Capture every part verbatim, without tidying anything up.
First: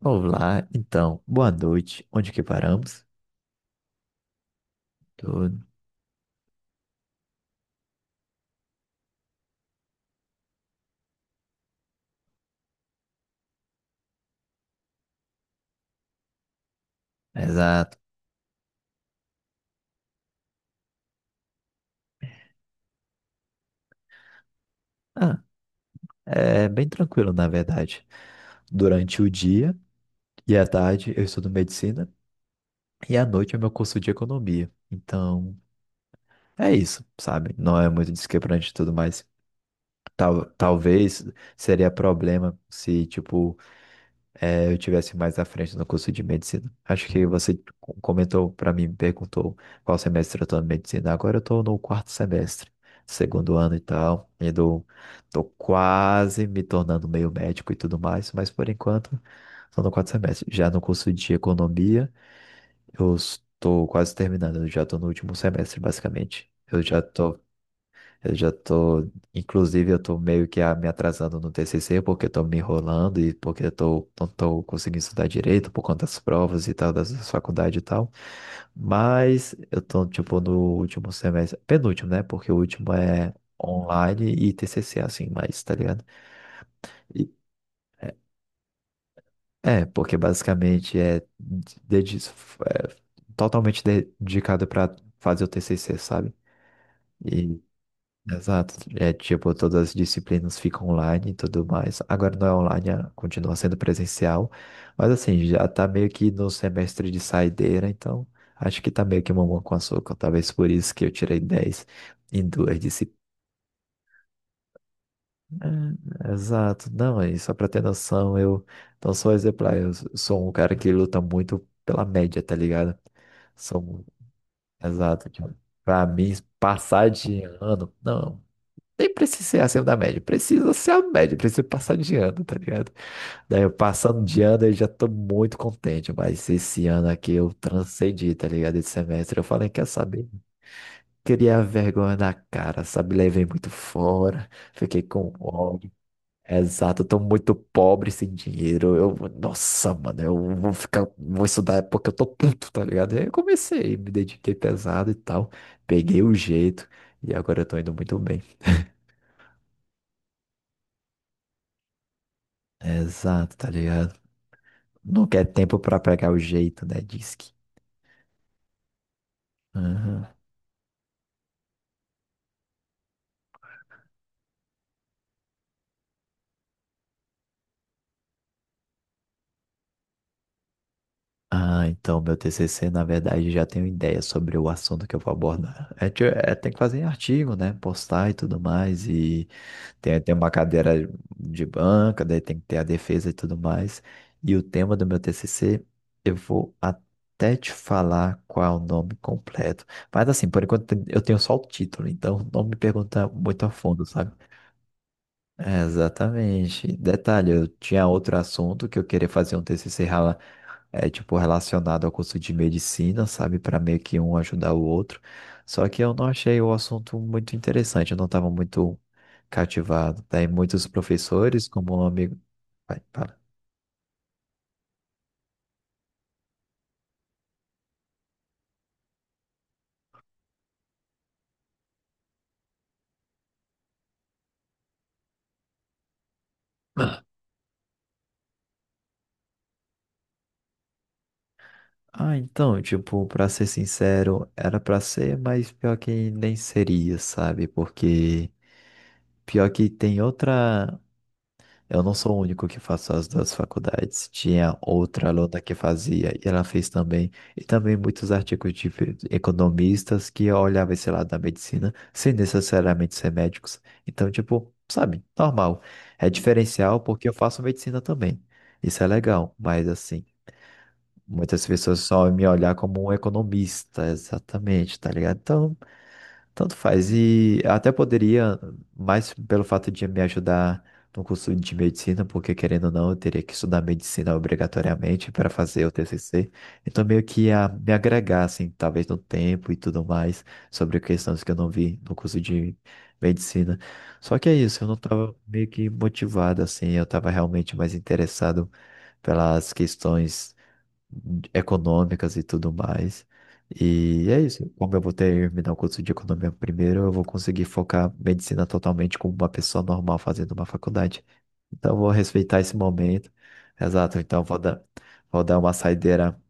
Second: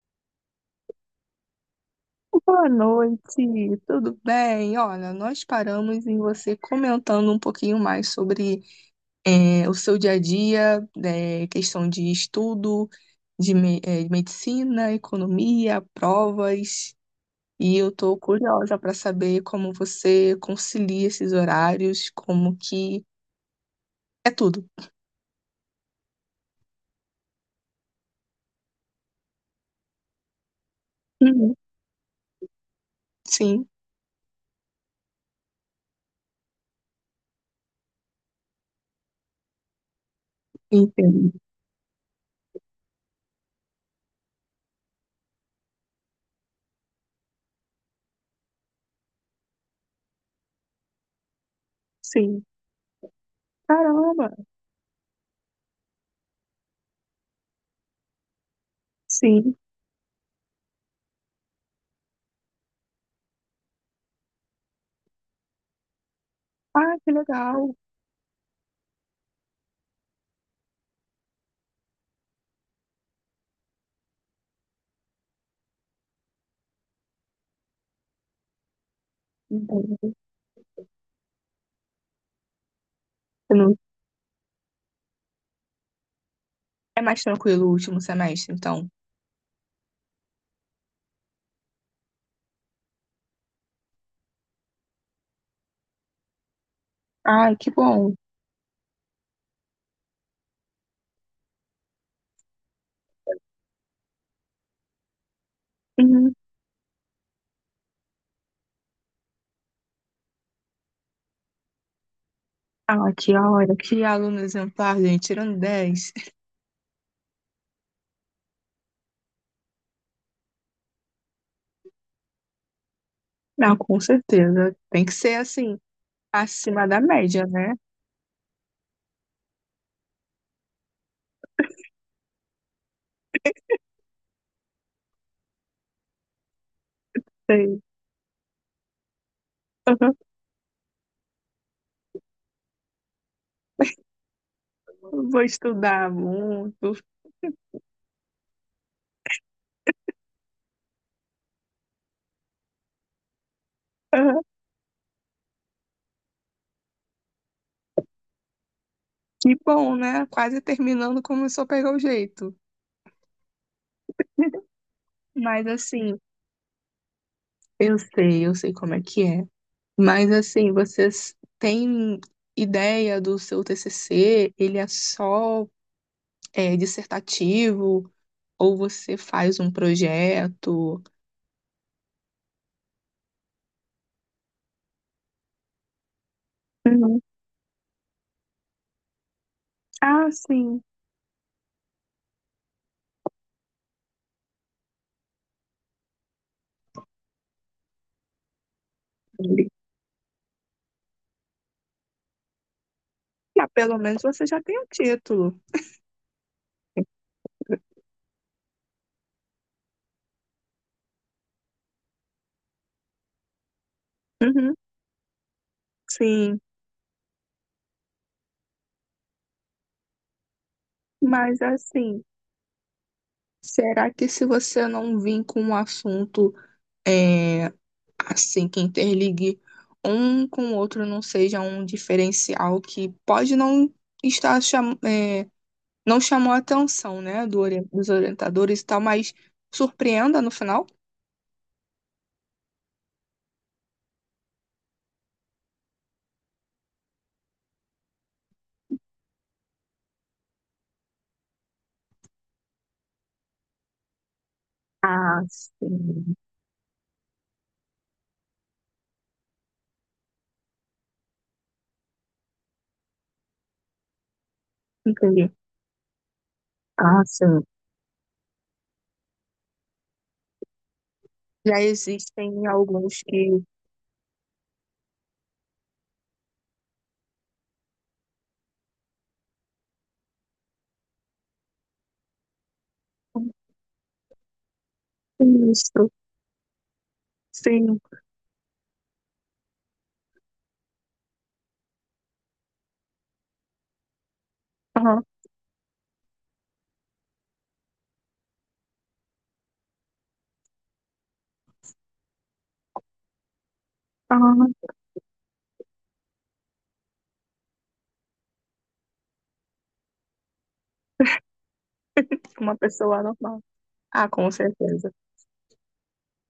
Olá, então, boa noite. Onde que Boa paramos? noite, tudo bem? Olha, nós Tudo. paramos em você comentando um pouquinho mais sobre eh, o seu dia a dia, eh, questão de estudo, de, me- eh, de medicina, economia, provas. E eu Exato. estou curiosa para saber como você concilia esses horários, como que é tudo. Ah, é bem tranquilo, na verdade. Durante o dia e à tarde eu estudo Uhum. medicina e à noite é Sim, meu curso de economia. Então, é isso, sabe? Não é muito desquebrante e tudo mais. Tal, talvez entendo. seria problema se, tipo, eh, eu tivesse mais à frente no curso de medicina. Acho que você co- comentou para mim, me perguntou qual semestre eu estou na medicina. Agora eu estou no quarto Sim. semestre, segundo ano e tal. Caramba, E do, tô quase me tornando meio médico e tudo mais, mas por enquanto sim. estou no quarto semestre. Já no curso de economia, eu estou quase terminando, eu já estou no último semestre, basicamente. Eu Ah, já que estou legal. eu já tô, inclusive, eu tô meio que ah, me atrasando no tê cê cê porque eu tô me enrolando e porque eu tô, não tô conseguindo estudar direito por conta das provas e tal, das das faculdades e tal. Mas eu tô, Entendo. tipo, no último semestre, penúltimo, né? Porque o último é Você não- online e tê cê cê, assim, mas, tá ligado? É mais E- tranquilo o último é, semestre, então. é, porque basicamente é, dedi- é totalmente de- dedicado para fazer o tê cê cê, sabe? Ai, que bom. Exato. É tipo, todas as disciplinas ficam online e tudo mais. Agora não é online, é- continua sendo presencial. Mas assim, já tá meio que Uhum. no semestre de saideira, então acho que tá meio que mamão com açúcar. Talvez por isso que eu tirei dez em duas Ah, disciplinas. que hora, que aluno exemplar, gente, tirando dez. Exato. Não, e só pra ter noção, eu não sou exemplar, eu s- sou um cara que luta muito pela média, tá ligado? Não, com São, certeza. Tem que exato. ser Tipo, assim, pra mim, acima da passar de média, né? ano, não. Nem precisa ser acima da média, precisa ser a média, precisa passar de ano, tá ligado? Daí eu passando de ano eu já tô muito contente, mas esse ano aqui eu Sei. transcendi, tá ligado? Esse semestre eu falei, quer Uhum. saber? Queria a vergonha na cara, sabe? Levei muito fora, fiquei com Vou ódio. estudar muito. Exato, eu tô muito pobre sem dinheiro. Eu, nossa, mano, eu vou ficar, vou estudar porque eu tô puto, tá ligado? Aí eu comecei, me Uhum. dediquei pesado e tal, peguei o jeito e agora eu tô indo muito bem. Que bom, né? Quase terminando, começou a pegar o jeito. Exato, tá ligado? Não quer Mas tempo para assim, pegar o jeito, né? Diz que. eu sei, eu sei como é que é. Aham. Mas assim, vocês têm ideia do seu T C C? Ele é só é, dissertativo? Ou você faz um projeto? Ah, então meu tê cê cê, na verdade, já tenho ideia sobre o assunto que eu vou abordar. É, ti- é, tem que fazer Uhum. artigo, né? Postar e tudo mais. E tem, Ah, tem uma sim. cadeira de banca, daí tem que ter a defesa e tudo mais. E o tema do meu tê cê cê, eu vou até te falar qual é o nome completo. Mas assim, por enquanto eu tenho só o título, então não me pergunta muito Ah, a pelo fundo, menos sabe? você já tem o título. É, exatamente. Detalhe, eu tinha outro assunto que eu queria fazer um tê cê cê rela- é, tipo, relacionado ao curso de medicina, sabe? Para meio que um ajudar Uhum. o outro. Só que eu não Sim, achei o assunto muito interessante, eu não estava muito cativado. Daí muitos mas professores, como um assim, amigo. Vai, fala. será que se você não vir com um assunto é, assim que interligue um com o outro não seja um diferencial que pode não estar cham é, não chamou a atenção, né, do ori- dos orientadores e tal, mas surpreenda no final? Ah, então, tipo, pra ser sincero, era pra ser, mas pior que nem seria, sabe? Porque pior que tem outra. Eu não sou o único que faço as duas faculdades. Tinha outra Ah, aluna que fazia sim. e ela fez também. E também muitos artigos de fe- economistas que olhavam esse lado da medicina sem necessariamente ser médicos. Então, tipo, sabe, Entendi. normal. É diferencial Ah, porque eu faço sim. medicina também. Isso é legal, mas assim, muitas Já pessoas só me existem olhar como um alguns que economista, exatamente, tá ligado? Então, tanto faz. E eu até poderia, mais pelo fato de me ajudar no curso de medicina, porque querendo ou não, eu teria que estudar medicina obrigatoriamente para fazer o isso, tê cê cê. Então, meio que ia me sim. agregar, assim, talvez no tempo e tudo mais, sobre questões que eu não vi no curso de medicina. Só que é isso, eu não Aham, estava meio que motivado, assim, eu estava realmente mais interessado pelas questões econômicas e tudo mais. E é isso. aham. Como eu vou terminar o curso de economia primeiro, eu vou conseguir focar medicina totalmente como uma pessoa normal fazendo uma faculdade. Então, eu vou respeitar esse Uma pessoa momento. normal. Exato. Ah, Então, eu com vou dar, certeza. vou dar uma saideira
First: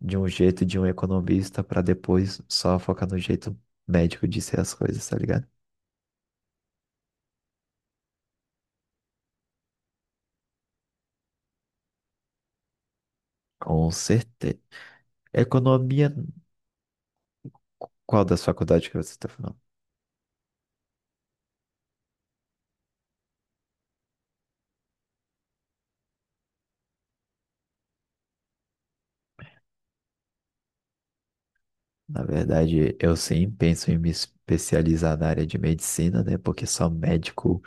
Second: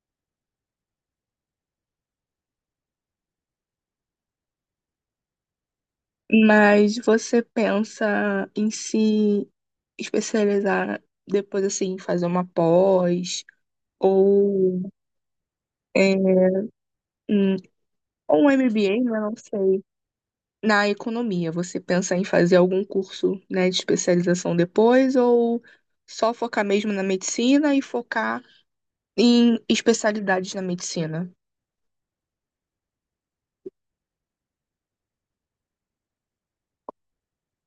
de um jeito de um economista para depois só focar no jeito médico de ser as coisas, tá ligado? Mas você pensa em se especializar depois, assim, fazer uma pós Com certeza. ou, Economia, é, um- qual das ou um faculdades M B A, que você né, está não falando? sei, na economia. Você pensa em fazer algum curso, né, de especialização depois ou só focar mesmo na medicina e focar em especialidades na medicina? Na verdade, eu sim penso em me especializar na área de medicina, né? Porque só médico,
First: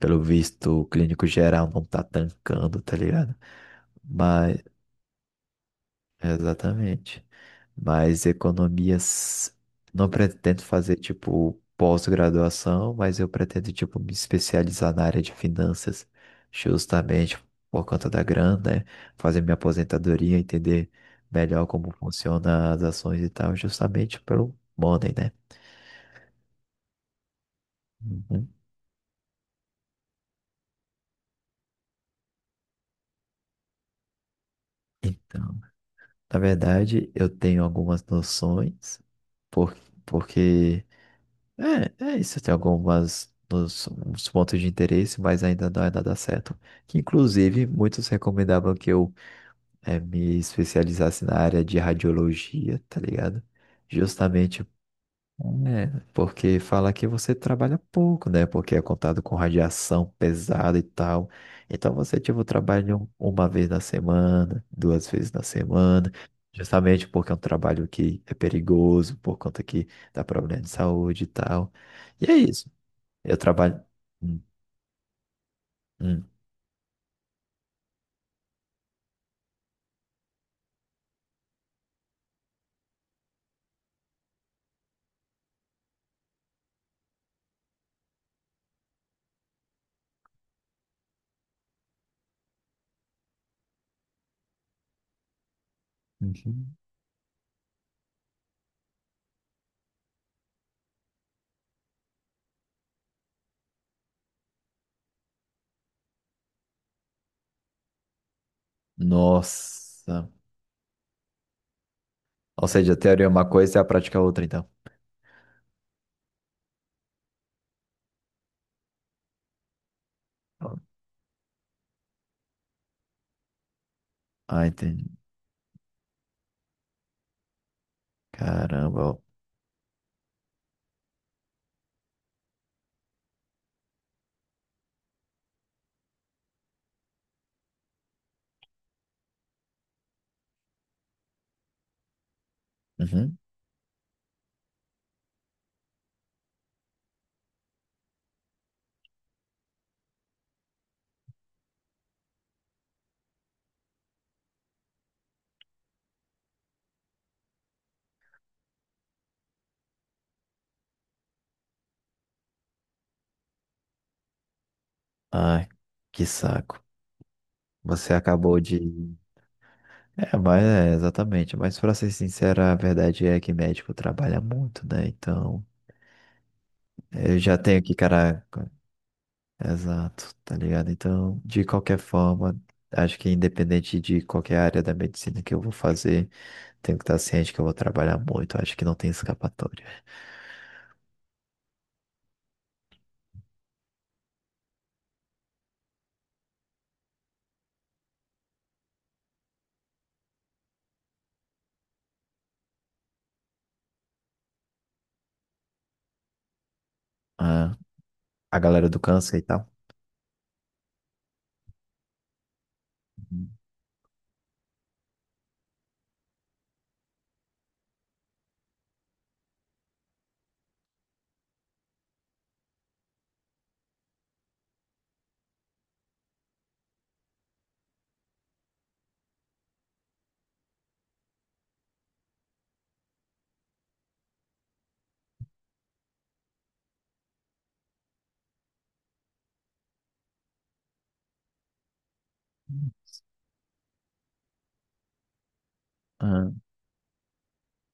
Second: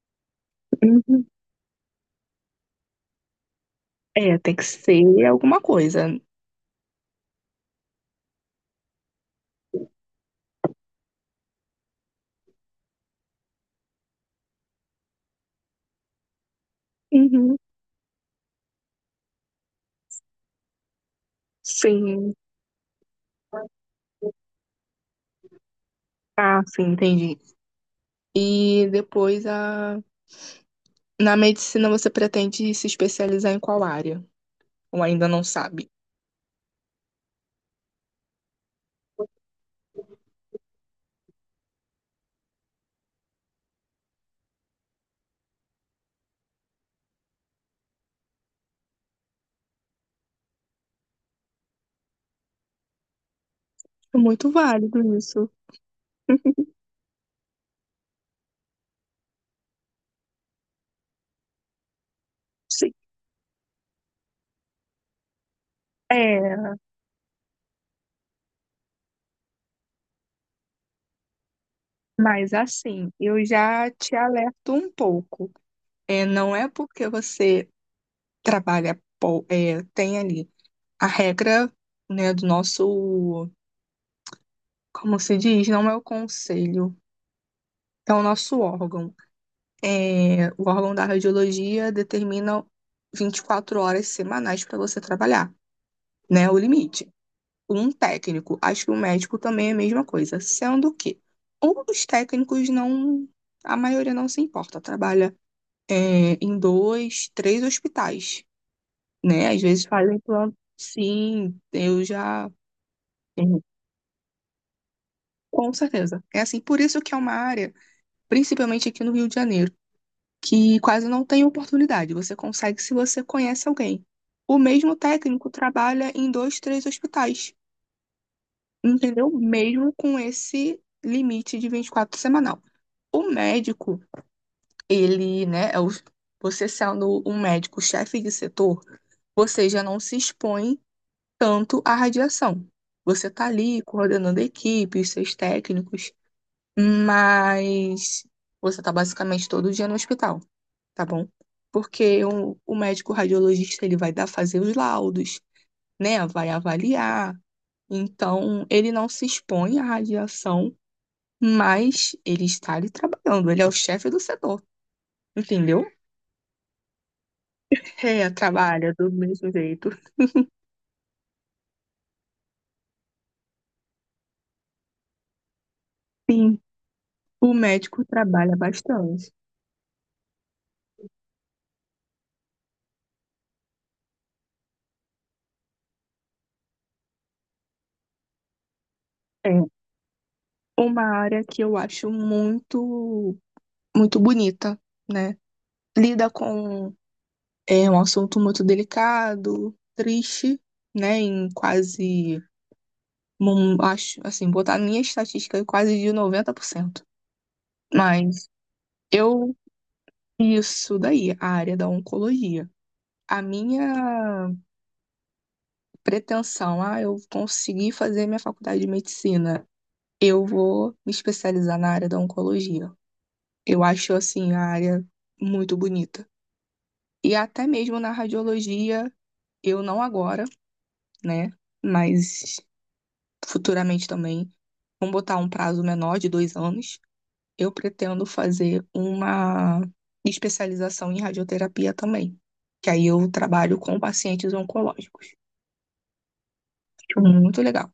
pelo visto, o clínico Uhum. geral não tá tancando, tá ligado? É, tem Mas, que ser alguma coisa. exatamente. Mas economias, não pretendo fazer, tipo, pós-graduação, mas eu pretendo, tipo, me especializar na área de finanças, justamente Uhum. por conta da grana, né? Fazer minha aposentadoria, entender melhor como Sim, funcionam as ações e tal, justamente pelo money, né? ah, sim, entendi. Uhum. E depois a... na medicina você pretende se especializar em qual área? Ou ainda não Então, sabe? na verdade, eu tenho algumas noções, por, porque é, é isso, eu tenho algumas nos, uns pontos de interesse, mas ainda não é nada certo. Que, inclusive, muitos recomendavam que eu eh, me especializasse na área de radiologia, tá ligado? Muito Justamente válido isso. é, porque fala que você trabalha pouco, né? Porque é contado com radiação pesada e tal. Então você, tipo, Sim. trabalha um- uma vez na semana, duas vezes na semana, É, justamente porque é um trabalho que é perigoso, por conta que dá problema de saúde e tal. E é mas isso. assim, Eu eu trabalho. já te Hum, alerto um pouco. É, hum, não é porque você trabalha, pou- é, tem ali a regra, né, do nosso, como se diz, não é o conselho, é o nosso órgão. É, o órgão da radiologia determina vinte e quatro horas semanais para você trabalhar, né? O uhum. limite. Um técnico, acho que o médico também é a mesma coisa, sendo que os técnicos não, a maioria não se importa, trabalha é, em dois, três hospitais, né? Às vezes fazem Nossa. plano. Sim, eu já, Ou seja, a teoria é uma coisa e a prática é outra, então. com certeza. É assim, por isso que é uma área, principalmente aqui no Rio de Janeiro que quase não tem oportunidade. Você consegue se você conhece alguém. O Ah, mesmo entendi. técnico trabalha em dois, três hospitais, Caramba. entendeu? Mesmo com esse limite de vinte e quatro semanal. O médico, ele, né, é o- você sendo um médico chefe de setor, você já não se expõe tanto à radiação. Você Uhum. está ali coordenando equipes, seus técnicos. Mas você tá basicamente todo dia no hospital, tá bom? Porque o, o médico radiologista, ele vai dar fazer os laudos, né? Vai avaliar. Então, ele não se expõe à radiação, mas ele está ali trabalhando. Ele é o chefe do setor, Ai, entendeu? que saco. Você É, acabou trabalha do de. mesmo jeito. É, mas é, exatamente. Mas pra ser sincero, a verdade é que médico trabalha muito, né? Então, Sim, eu o já tenho que, médico trabalha caraca, bastante. exato, tá ligado? Então, de qualquer forma, acho que independente de qualquer área da medicina que eu vou fazer, tenho que estar ciente que eu vou trabalhar muito. Acho que não tem É escapatória. uma área que eu acho muito, muito bonita, né? Lida com é um assunto muito delicado, triste, né? Em quase, hum, acho, assim, botar a minha estatística é quase de noventa por cento. Ah, Mas a galera do câncer e eu, tal. isso daí, a área da oncologia. A minha pretensão, ah, eu consegui fazer minha faculdade de medicina, eu vou me especializar na área da oncologia. Eu acho, assim, a área muito bonita. E até mesmo na radiologia, eu não agora, né? Mas futuramente também. Vamos botar um prazo menor de dois anos, eu pretendo fazer uma especialização em radioterapia também. Que aí eu trabalho com pacientes oncológicos. Uhum. Acho muito legal.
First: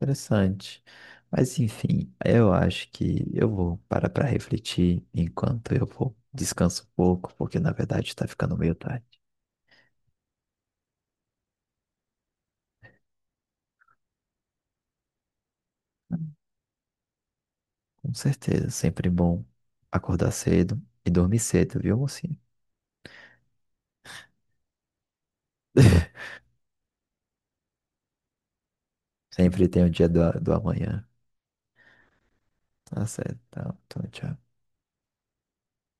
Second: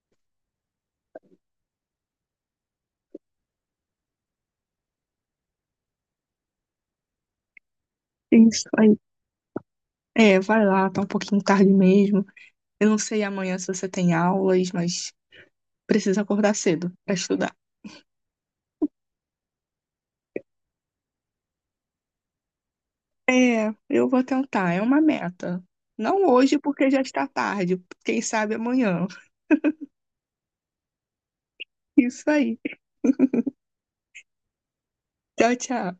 Interessante. Mas enfim, eu acho que eu vou parar para refletir enquanto eu vou descanso um pouco, porque na verdade está ficando Isso meio aí. tarde. É, vai lá, tá um pouquinho tarde mesmo. Eu não sei amanhã se você tem aulas, mas precisa acordar cedo para estudar. Com certeza, sempre bom acordar cedo e dormir cedo, viu, mocinha? É, eu vou tentar, é uma meta. Não hoje, porque já está tarde. Quem sabe amanhã. Sempre tem o dia do, do amanhã. Isso aí. Tá certo. Tá, então, tchau. Tchau, tchau.